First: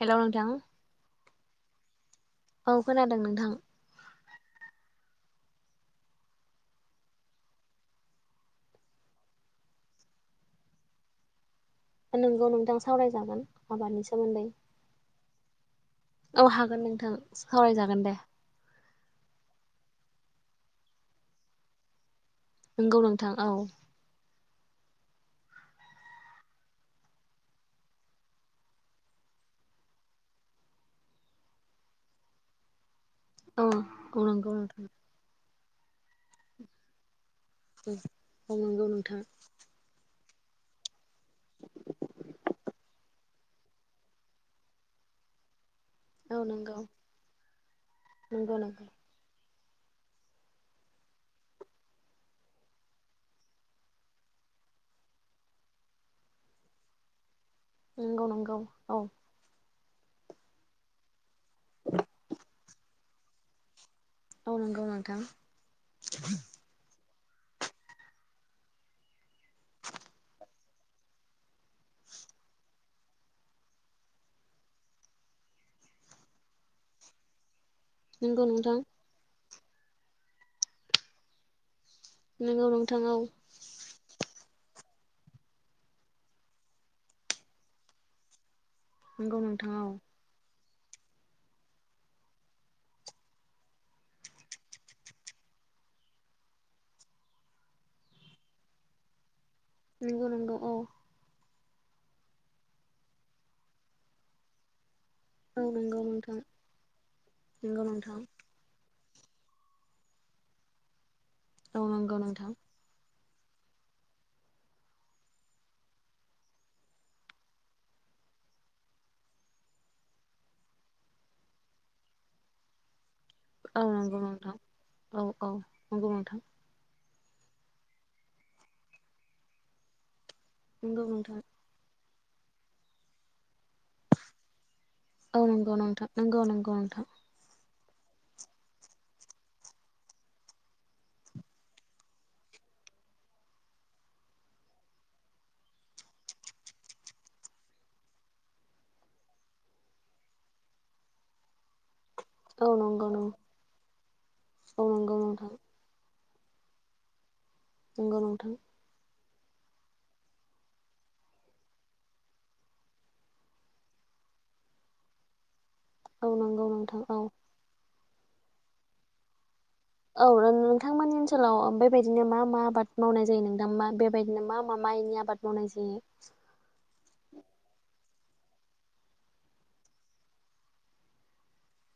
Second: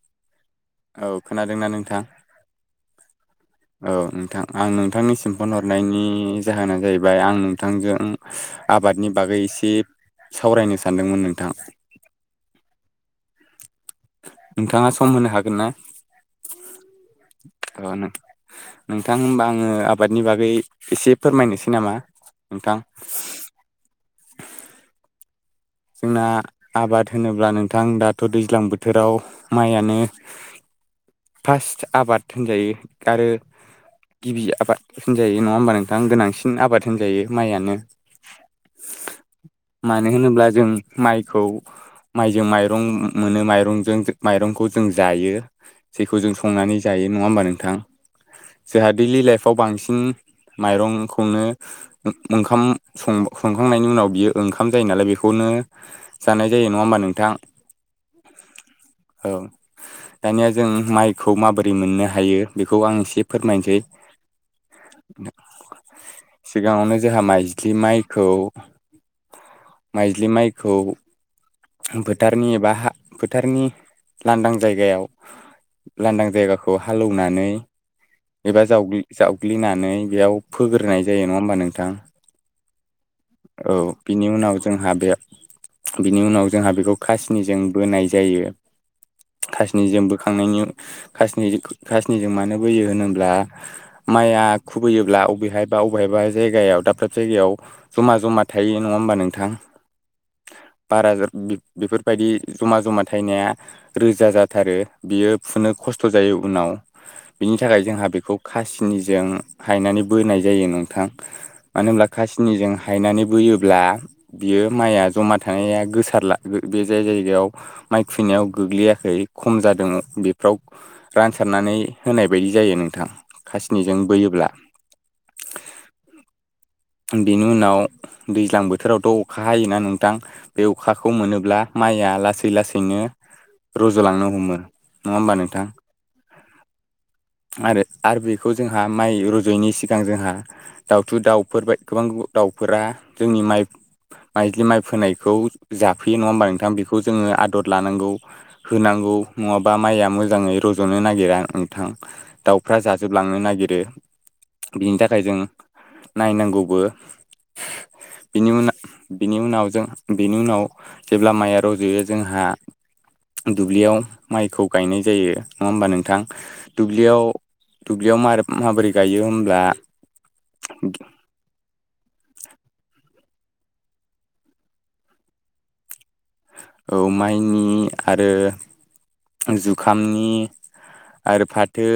हेल नोंथां औ खोनादोंना नोंथां? औ खोनादों नोंथां। औ नोंथां आं नोंथांनि सिम फन हरनायनि जाहोना जाहैबाय आं नोंथांजों आबादनि बागै एसे सावरायनो सानदोंमोन नोंथां। नोंगौ नोंथां सावरायजागोन। आबादनि सोमोन्दै नोंथाङा सम होनो हागोन ना? औ हागोन नोंथां सावरायजागोन औ दे। नोंथां होनबा आङो आबादनि बागै एसे फोरमायनोसै नामा? नोंथां नोंगौ नोंथां औ। जोंना आबाद होनोब्ला नोंथां दाथ' दैज्लां बोथोराव माइयानो फार्स्ट आबाद होनजायो। आरो औ औ गिबि नंगौ आबाद नोंथां होनजायो नङा होमबा नोंथां गोनांसिन आबाद होनजायो। माइआनो औ औ नंगौ नोंथां मानो होनोब्ला जों माइखौ माइजों माइरं मोनो माइरंजों माइरंखौ जों जायो। जेखौ जों औ संनानै नंगौ जायो नङा होमबा नोंथां नंगौ जोंहा दैलि लाइफ फाव बांसिन माइरंनो ओं संखांनायनि उनाव बियो। ओंखाम जायो नालाय बेखौनो जानाय जायो नङा होमबा नोंथां। नंगौ नंगौ औ दानिया जों माइखौ माबोरै मोननो हायो बेखौ आं एसे फोरमायनोसै। औ नंगौ नोंथां। सिगाङावनो जोंहा माइज्लि माइखौ। खौ फोथारनि एबा फोथारनि लांदां जायगायाव। लांदां जायगाखौ हालौनानै नंगौ एबा नोंथां जावग्लिनानै बेयाव फोग्रोनाय जायो नङा होमबा नोंथां। नोंगौ नोंथां औ। औ बिनि उनाव जोंहा बे बिनि उनाव जोंहा बेखौ कासनिजों बोनाय जायो। नंगौ नोंथां औ खासनिजों बोखांनायनि। खासनि खासनिजों मानो बोयो होनोब्ला माइआ खुबैयोब्ला अबेहायबा। अबेहबा जायगायाव दाब दाब जायगायाव जमा जमा थायो नङा होमबा नोंथां। नंगौ नंगौ औ। बारा बेफोरबायदि जमा जमा थायनाया रोजा जाथारो। बियो औ फुनो नंगौ खस्थ' जायो नोंथां उनाव बिनि थाखाय नंगौ जोंहा नोंथां बेखौ खासिनि। जों हायनानै बोनाय जायो नोंथां औ मानो होनब्ला नंगौ नोंथां खासनिजों हायनानै। बोयोब्ला बियो माइया जमा थानाया गोसा सारला बे जाय जायगायाव माइ खुबैनायाव गोग्लैयाखै खम जादों बेफ्राव रानसारनानै होनाय बायदि जायो नोंथां। औ खासिनिजों नंगौ बोयोब्ला नोंथां औ औ नंगौ नोंथां। बिनि उनाव दैज्लां बोथोरावथ' अखा हायोना नोंथां। बे नंगौ अखाखौ नोंथां मोनोब्ला माइया लासै लासैनो रज'लांनो हमो। नङा होमबा औ नंगौ नोंथां नोंगौ नोंगौ नोंथां आरो आरो बेखौ जोंहा माइ रज'यैनि सिगां जोंहा दाउथु दाउफोर बा गोबां दाउफोरा जोंनि माइ माइलि माइ फोनायखौ। जाफैयो नङा होमबा नोंथां बेखौ जोङो आदर लानांगौ होनांगौ नङाबा माइया मोजाङै र' रज'नो नागिरा नोंथां। औ दाउफ्रा नंगौ नंगौ जाजोबलांनो नागिरो औ बिनि नंगौ थाखाय जों नोंथां नायनांगौबो नंगौ बिनि नोंथां। उनाव बिनि उनाव जों बिनि उनाव। जेब्ला माइआ रज'यो जोंहा दुब्लियाव माइखौ गायनाय जायो। नङा होमबा नोंथां औ नंगौ नोंथां औ दुब्लियाव दुब्लियाव माबोरै गायो होमब्ला। औ नोंथांमोननि ओनसोलाव बेबायदिनो मा मा आबाद मावनाय। जायो नोंथां मा बेबायदिनो मा मा माइनि आबाद मावनाय जायो? औ माइनि आरो। जुखामनि आरो फाथो।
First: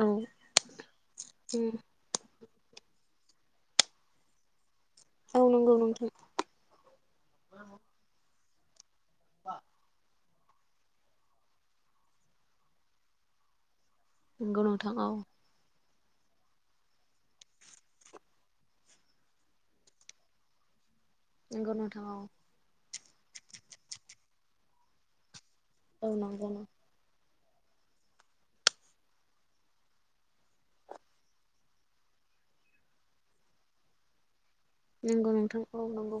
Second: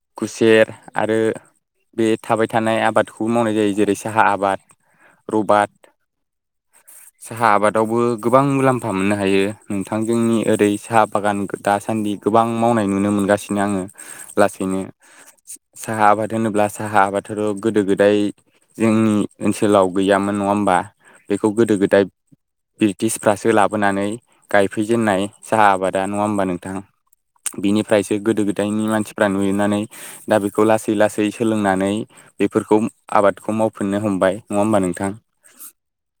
औ खुसेर आरो बे थाबाय थानाय आबादखौ मावनाय जायो जेरै साहा आबाद औ रबाट नंगौ नोंथां साहा आबादावबो गोबां मुलाम्फा। फा मोननो हायो नोंथां जोंनि ओरै सा बागान दासान्दि गोबां मावनाय नुनो मोनगासिनो आङो नंगौ लासैनो। नोंथां औ साहा आबाद होनोब्ला साहा आबादाथ' गोदो गोदाय जोंनि ओनसोलाव गैयामोन नङा होमबा? बेखौ नंगौ गोदो गोदाय नोंथां औ ब्रिटिशफ्रासो लाबोनानै गायफैजेननाय साहा आ बादा औ नङा होमबा नंगौ नोंथां। बिनिफ्रायसो गोदो गोदायनि मानसिफ्रा नुयोनानै दा बेखौ लासै लासै सोलोंनानै। बेफोरखौ आबादखौ मावफिननो हमबाय। नङा होमबा नोंथां नंगौ नोंथां औ नंगौ।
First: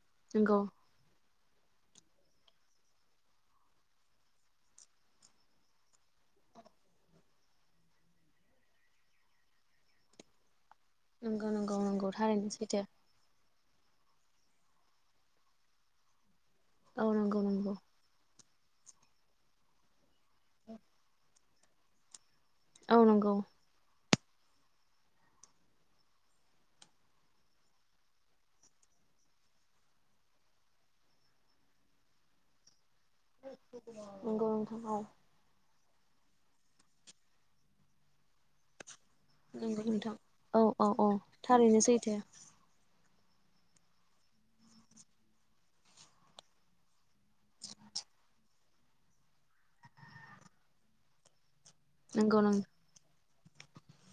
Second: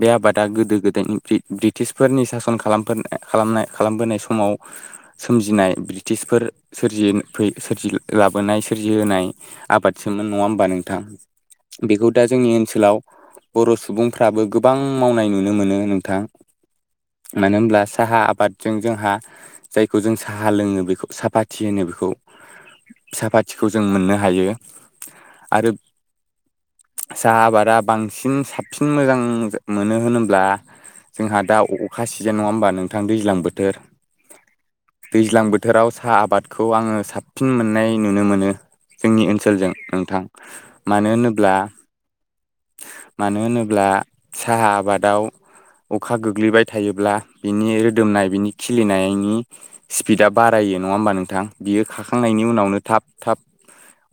बे आबादा नंगौ गोदो गोदायनि ब्रिटिशफोरनि सासन खालाम खालामबोनाय समाव सोमजिनाय ब्रिटिशफोर सोरजि फै सोरजि। लाबोनाय सोरजि होनाय आबादसोमोन नङा होमबा नों थां नंगौ नंगौ बेखौ नंगौ दा जोंनि थारैनो सैथो ओनसोलाव। बर' सुबुंफ्राबो गोबां मावनाय नुनो मोनो नोंथां। औ नंगौ मानो नंगौ। होनब्ला साहा आबादजों जोंहा जायखौ जों साहा लोङो बेखौ साफाथि होनो बेखौ। औ नंगौ साफाथिखौ जों मोननो हायो आरो। साहा आबादा बांसिन साबसिन मोजां मोनो होनोब्ला। जोंहा दा अखा सिजेन नङा होमबा नोंथां दैज्लां बोथोर नंगौ नोंथां औ दैज्लां बोथोर बोथोराव साहा आबादखौ आङो साबसिन मोननाय नुनो मोनो। जोंनि ओनसोलजों नंगौ नोंथां औ औ औ मानो होनोब्ला। थारैनो सैथो मानो होनोब्ला साहा आबादाव अखा गोग्लैबाय थायोब्ला। बिनि रोदोमनाय बिनि खिलिनायनि स्पिडा बारायो नङा होमबा नोंथां। बियो नंगौ खाखांनायनि उनावनो थाब थाब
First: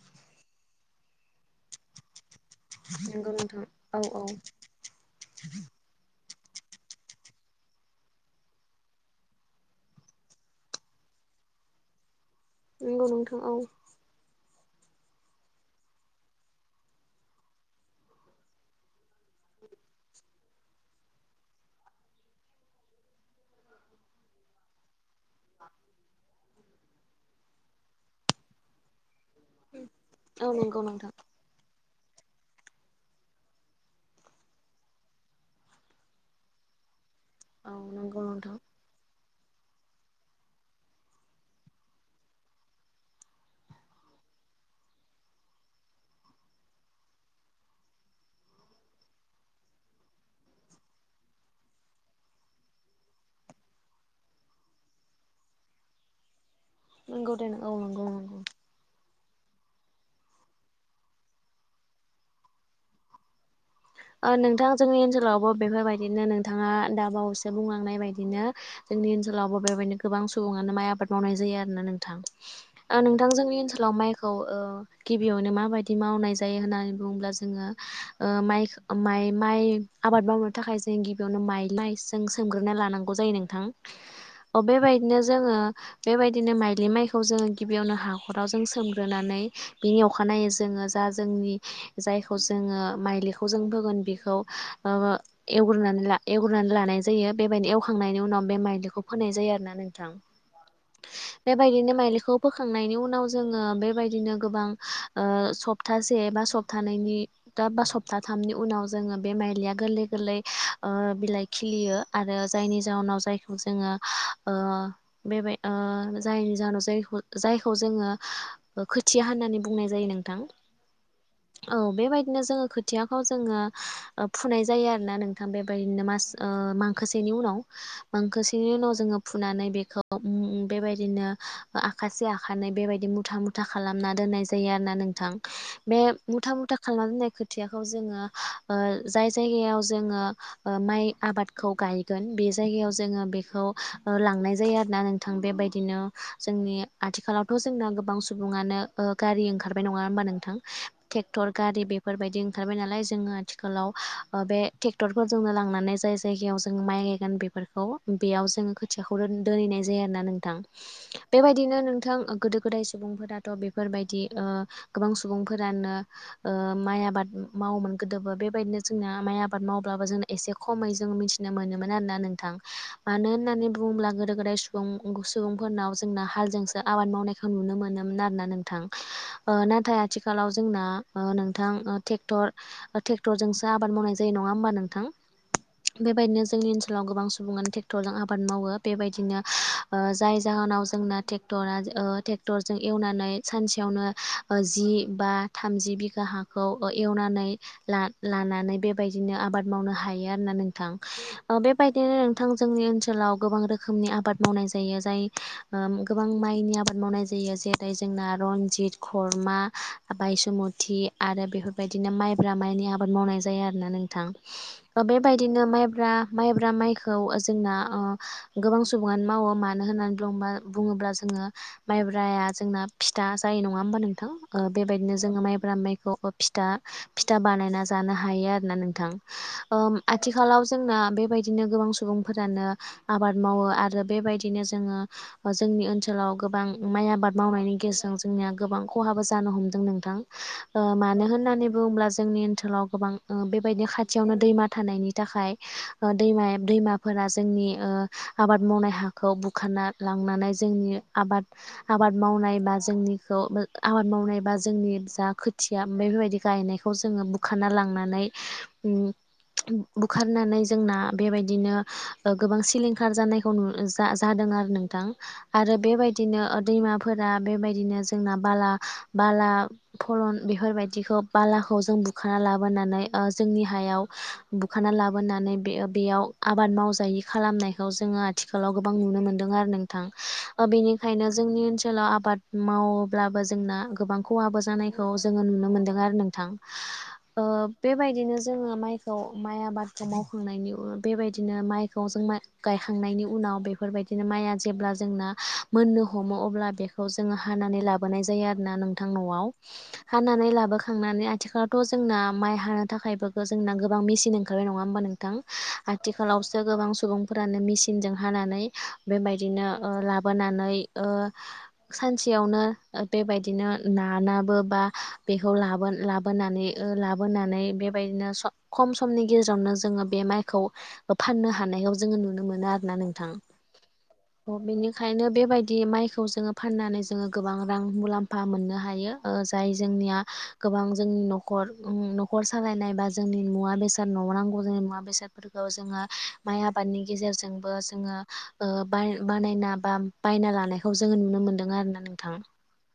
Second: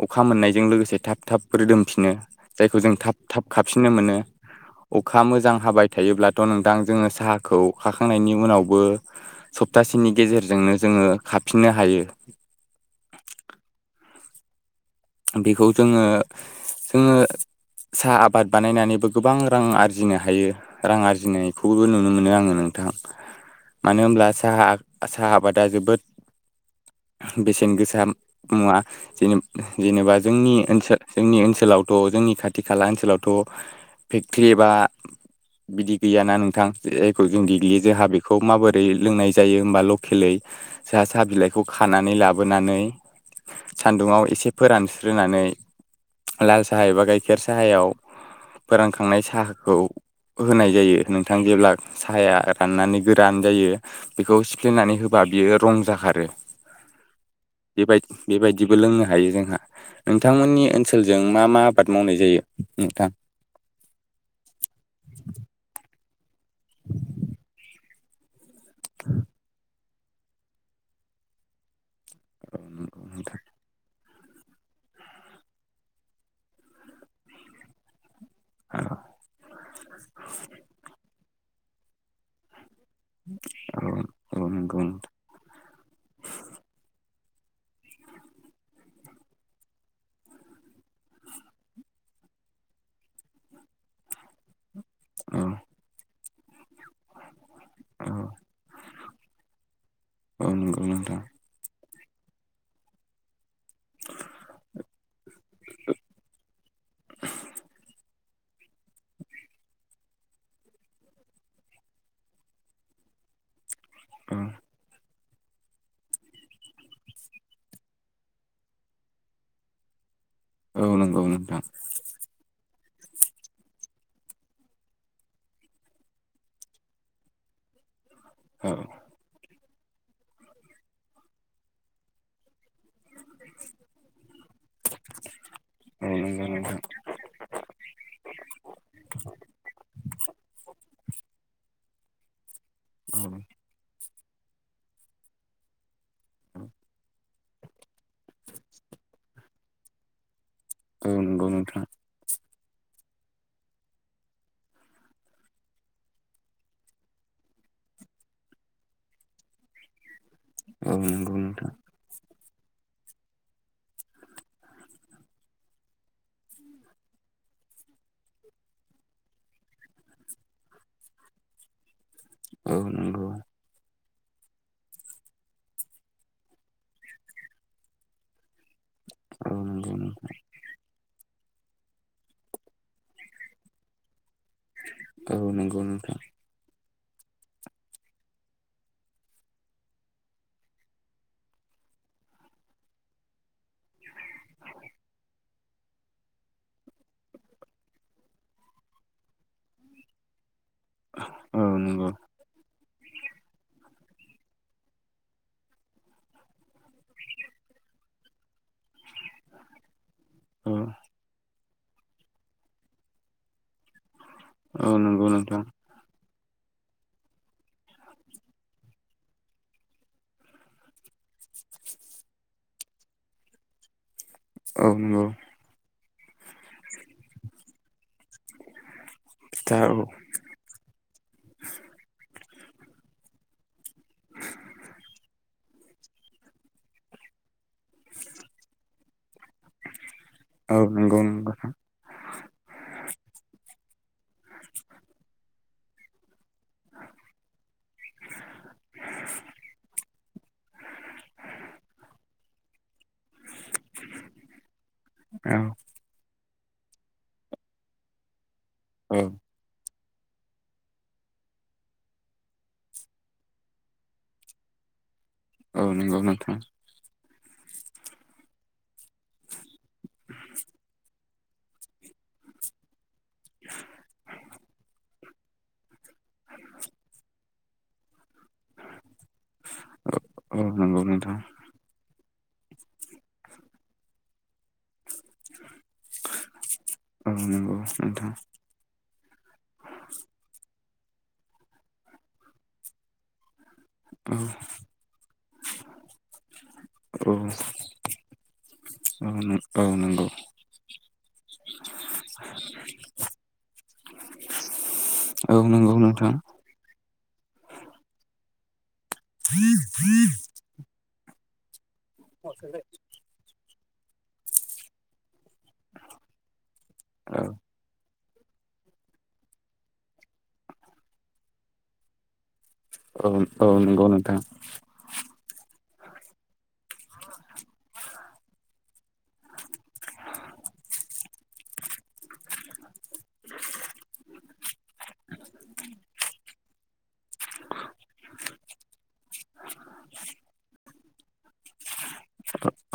अखा मोननायजों लोगोसे थाब थाब रोदोमफिनो। जायखौ जों थाब नंगौ थाब नोंथां खाफिननो औ मोनो औ अखा मोजां हाबाय थायोब्ला। थ' नोंदां जोङो साहाखौ। खाखांनायनि उनावबो सप्तासेनि गेजेरजोंनो जोङो खाफिननो हायो। नंगौ नोंथां औ बेखौ जोङो जोङो। साहा आबाद बानायनानैबो गोबां रां आरजिनो हायो रां आरजिनायखौबो नुनो मोनो आङो नों थां मानो होनब्ला साहा साहा आबादा जोबोद बेसेन गोसा मुवा जेने जेनेबा औ जोंनि नंगौ ओनसोल नोंथां जोंनि ओनसोलाव अ जोंनि खाथि खाला ओनसोलावथ' फेक्टरि एबा बिदि गैयाना नोंथां जायखौ जों औ देग्लियो जोंहा नंगौ बेखौ नोंथां माबोरै लोंनाय जायो हमबा लकेलै साहा साहा बिलाइखौ खानानै लाबोनानै सान्दुुङाव एसे फोरानस्रोनानै लाल साहा एबा गाइखेर साहायाव फोरानखांनाय साहाखौ होनाय जायो नोंथां जेब्ला साहाया राननानै गोरान जायो बेखौ सिफ्लेनानै होबा बियो रं जाखारो नंगौ औ बेबाय नंगौ नोंथां। बेबायदिबो लोंनो हायो जोंहा नोंथांमोननि ओनसोलजों मा मा आबाद मावनाय जायो नोंथां। बिदिनो नोंथाङा दाबावैसो बुंलांनाय बायदिनो जोंनि ओनसोलावबो बेबायदिनो। गोबां सुबुङानो माइ आबाद मावनाय जायो आरो ना नोंथां नोंथां जोंनि ओनसोलाव माइ। खौ गिबियावनो माबायदि मावनाय जायो होननानै बुङोब्ला जोङो माइ माइ माइ आबाद मावनो थाखाय जों गिबियावनो माइ सोमग्रोनांगौ। सोमगोरना लानांगौ नोंथां औ जोंङो नंगौ नोंथां बेबायदिनो जोङो गिबियावनो हाखराव जों सोमग्रोनानै बिनि अखानायै जोङो जा जोंनि जाय खौ जोंङो मायलिखौ जों होगोन बेखौ औ एवग्रोनानै एवग्रोनानै लानाय जायो। बेबायदिनो औ एवखांनायनि उनाव बे माइलिखौ फोनाय जायो आरोना नोंथां। औ नांगौ नोंथां। बेबायदिनो माइलिखौ बोखांनायनि उनाव जोङो बेबायदिनो गोबां सप्तासे बा सप्तानै। [unintelligible] थामनि उनाव जोङो बे माइलिया गोरलै गोरलै बिलाइ खिलियो आरो जायनि जउनाव जायखौ जोङो। औ जोङो बेबाय जायनि जाहोनाव जायखौ जायखौ जोङो खोथिया होननानै बुंनाय जायो नों थां औ नंगौ नोंथां औ बेबायदिनो जोङो। खोथियाखौ जोङो फुनाय जायो आरोना नोंथां बेबायदिनो मास मांखोसेनि उनाव। औ मांखासेनि उनाव जोङो फुनानै बेखौ बेबायदिनो आखासे आखानै बेबायदि मुथा मुथा खालामना दोननाय जायो आरो ना नोंथां बे औ नंगौ मुथा मुथा नोंथां खालामना [unintelligible] जोंङो ओ जाय जायगायाव जोंङो ओ माइ आबादखौ गायगोन बे जायगायाव औ जायगायाव जोङो बेखौ लांनाय जायो आरो ना नोंथां बेबायदिनो जोंनि आथिखालावथ' जोंना गोबां सुबुङानो ओ ओ गारि ओंखारबाय नङा होनबा नोंथां औ नंगौ नोंथां बायदि ओंखारबाय नालाय जोंङो आथिलाव बे ट्रेक्टरफोरजोंनो लांनानै जों जाय जायगायाव माइ गोन बेफोरखौ बेयाव जोङो खोथियाखौ दोनहैनाय जायो आरो ना नों थां औ नंगौ बेबायदिनो नोंथां गोदो गोदाय सुबुंफोराथ' बेफोरबायदि ओ गोबां सुबुंफोरानो ओ माइ आबाद मावोमोन गोदोबो बेबायदिनो जोंना माइ आबाद मावब्लाबो जों एसे खमै जों मिथिनो मोनोमोन। रोना नोंथां औ मानो नंगौ होननानै बुंङोब्ला गोदो गोदाय सुबुं सुबुंफोरनाव जोंना हालजोंसो आबाद मावनायखौ नुनो मोनोमोन आरोना नोंथां औ ओ नाथाय नंगौ आथिखालाव जोंना ओ नों थां ट्रेक्टरजोंसो आबाद मावनाय जा यो नङा हबा नोंथां औ नंगौ नोंथां बेबायदिनो जोंनिथिं आथिखालाव गोबां सुबुङानो ट्रेक्टरजों आबाद मावो बेबायदिनो ओ जाय जाहोनाव जोंना ट्रेक्टरा ओ ट्रेक्टरजों एवनानै सानसेयावनो जि बा थामजि बिघा हा खौ एवनानै ला लानानै बेबायदिनो आबाद मावनो हायो आरोना नों थां ओ औ नंगौ बेबायदिनो नोंथां जोंनि ओनसोल ओनसोलाव गोबां रोखोमनि आबाद मावनाय जायो जाय ओ गोबां माइनि आबाद मावनाय जायो जेरै जों ना रनजित खर्मा औ बायसुमथि आरो बेफोरबायदिनो माइब्रा माइनि आबाद मावनाय जायो आरोना नोंथां औ नंगौ नोंथां बेबायदिनो माइब्रा माइब्रा माइखौ जोंना ओ गोबां सुबुङानो मावो मानो होननानै बुंब्ला बुङोब्ला जों यो माइब्राया जोंना फिथा जायो नङा होमबा नों थां ओ औ बेबायदिनो नंगौ जोङो माइब्रा माइखौ फिथा फिथा बानायना जानो हायो आरोना नोंथां ओ फिथा औ आथिखालाव जोंना बेबायदिनो गोबां सुबुं फोरानो आबाद मावो आरो बेबायदिनो जोङो जोंनि ओनसोलाव गोबां माइ आबाद मावनायनि गेजेरजों जोंनिया गोबां ख'हाबो जानो हमदों नोंथां औ ओ नंगौ मानो नंगौ होननानै बुङोब्ला जोंनि ओनसोलाव गोबां ओ बेबायदि खाथि खाथियावनो दैमा थानायनि थाखाय ओ दैमाया दैमाफोरा जोंनि ओ आबाद मावनाय हाखौ बुखारना लांनानै जोंनि आबाद आबाद मावनाय बा जोंनिखौ आबाद मावनायबा जोंनि जा औ खोथिया ओमफाय बेबायदि गायनायखौ जोङो बुखाराना लांनानै औ बुखारनानै जोंना बेबायदिनो गोबां सिलिंखार जानायखौ नु जादों आरो नोंथां आरो औ नंगौ बेबायदिनो नोंथां दैमाफोरा बेबायदिनो जोंना बाला बाला फल बेफोरबायदिखौ बालाखौ जों बुखाना लाबोनानै ओ जोंनि हायाव बुखाना ला बोनानै बे बेयाव आबाद मावजायि खालामनायखौ जोङो थिखालाव गोबां नुनो मोनदों आरो नोंथां औ ओ नंगौ बेनिखायनो नोंथां जोंनि ओनसोलाव आबाद मावोब्लाबो जोंना गोबां ख'हाबो जानायखौ जोङो नुनो मोनदों आरो नोंथां औ ओ नंगौ नोंथां बेबायदिनो जोङो माइखौ माइ आबादखौ मावखांनायनि उ बेबायदिनो माइखौ जों माइ गायखांनायनि उनाव बे बेफोरबायदिनो औ माइया जेब्ला जोंना मोननो हमो अब्ला बेखौ औ जोङो हानानै लाबोनाय जायो आरोना नोंथां औ न'आव नंगौ हानानै लाबोखांनानै आथिखालावथ' जोंना माइ हानो थाखायबो जोंना गोबां मेसिन ओंखारबाय ना नङा होमबा नोंथां औ नंगौ नोंथां आथिखालावसो गोबां सुबुंफोरानो मेसिनजों हाना नै बेबायदिनो ओ लाबोनानै ओ सानसेयावनो बेबायदिनो नानाबो बा बेखौ लाबो लाबोनानै। ओ औ लाबोनानै बेबायदिनो। खम समनि गेजेरावनो जोङो बे माइखौ फाननो हानायाव जोङो नुनो मोनो आरो ना नोंथां औ औ नंगौ नोंथां बेनिखायनो बेबायदि। दि माइखौ जोङो फाननानै जोङो गोबां रां मुलामफा मोननो हायो। ओ जाय जोंनिया गोबां जोंनि न'खर। न'खर सालायनाय बा जोंनि मुवा बेसाद न'याव नांगौ जोंनि मुवा बेसादफोरखौ जोङो। माइ आबादनि गेजेरजोंबो जोङो बाय बानायना बा बायना लानायखौ जों ङो नुनो मोनदों आरोना नोंथां।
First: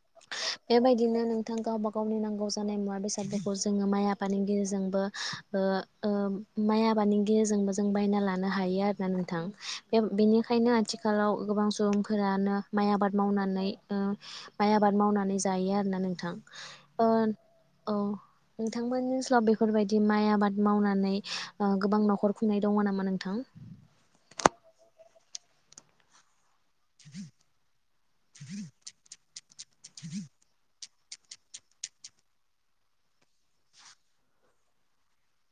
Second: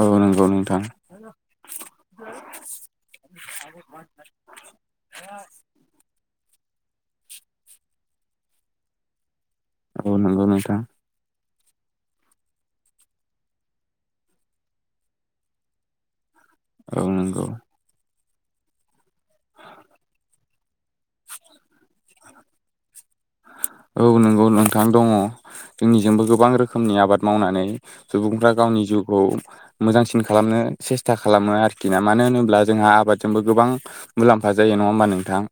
औ नंगौ नोंथां। बिदिनो नोंथां गावबा गावनि नांगौ जानाय मुवा बेसादफोरखौ जोङो माइ आफादनि गेजेरजोंबो। ओ माइ आबादनि गेजेरजोंबो जों बायना लानो हायो आरोना नोंथां। औ नंगौ बेनिखायनो नोंथां आथिखालाव गोबां। सुबुंफोरानो माइ आबाद मावनानै ओ माइ आबाद मावनानै जायो आरोना नोंथां। ओ औ नंगौ औ नोंथांमोननि ओनसोलाव बेफोरबायदि माइ आबाद मावनानै। नै गोबां न'खर खुंनाय दङ नामा नोंथां। औ नंगौ नोंथां दङ जोंनिजोंबो गोबां रोखोम। मनि आबाद मावनानै सुबुंफ्रा गावनि जिउखौ मोजांसिन खालामनो। सेसथा खालामो आरोखि ना मानो होनोब्ला जोंहा आबादजोंबो गोबां मुलामफा जायो नङा होमबा नोंथां?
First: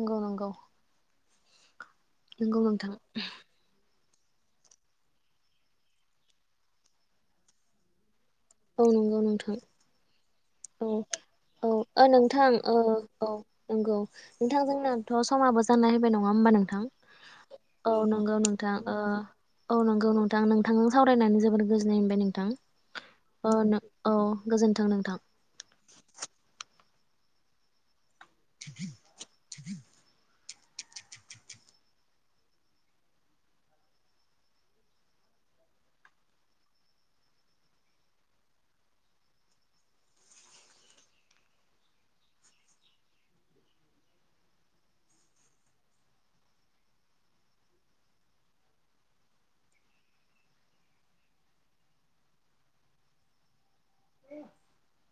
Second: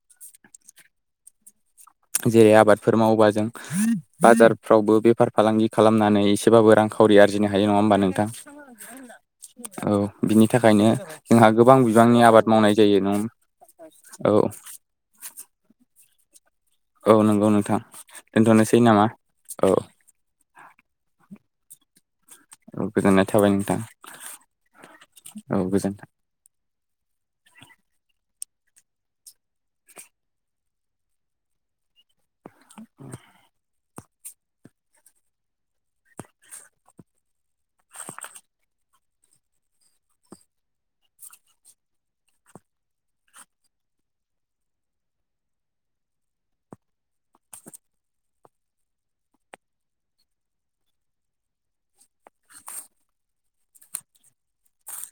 नंगौ नंगौ। जेरै नंगौ नोंथां आबादफोर मावोबा जों। बाजारफ्रावबो बेफार फालांगि खालामनानै एसेबाबो रांखावरि आरजिनो हायो नङा होमबा नोंथां। औ नंगौ नोंथां औ। बिनि औ थाखायनो जोंहा गोबां औ बिबांनि आबाद नोंथां मावनाय औ जायो नों नंगौ औ नोंथांजोंनोथ'। समाबो जाना हायबाय नङा होनबा नों औ नंगौ नोंथां औ नंगौ नोंथ दोनथ'नोसै नामा औ नंगौ नोंथां। नोंथांजों सावरायनानै जोबोर गोजोननाय मोनबाय नोंथां औ गोजोननाय थाबाय नोंथां औ गोजोन्थों नोंथां। औ गोजोन्थों। [inaudible] [inaudible] [inaudible]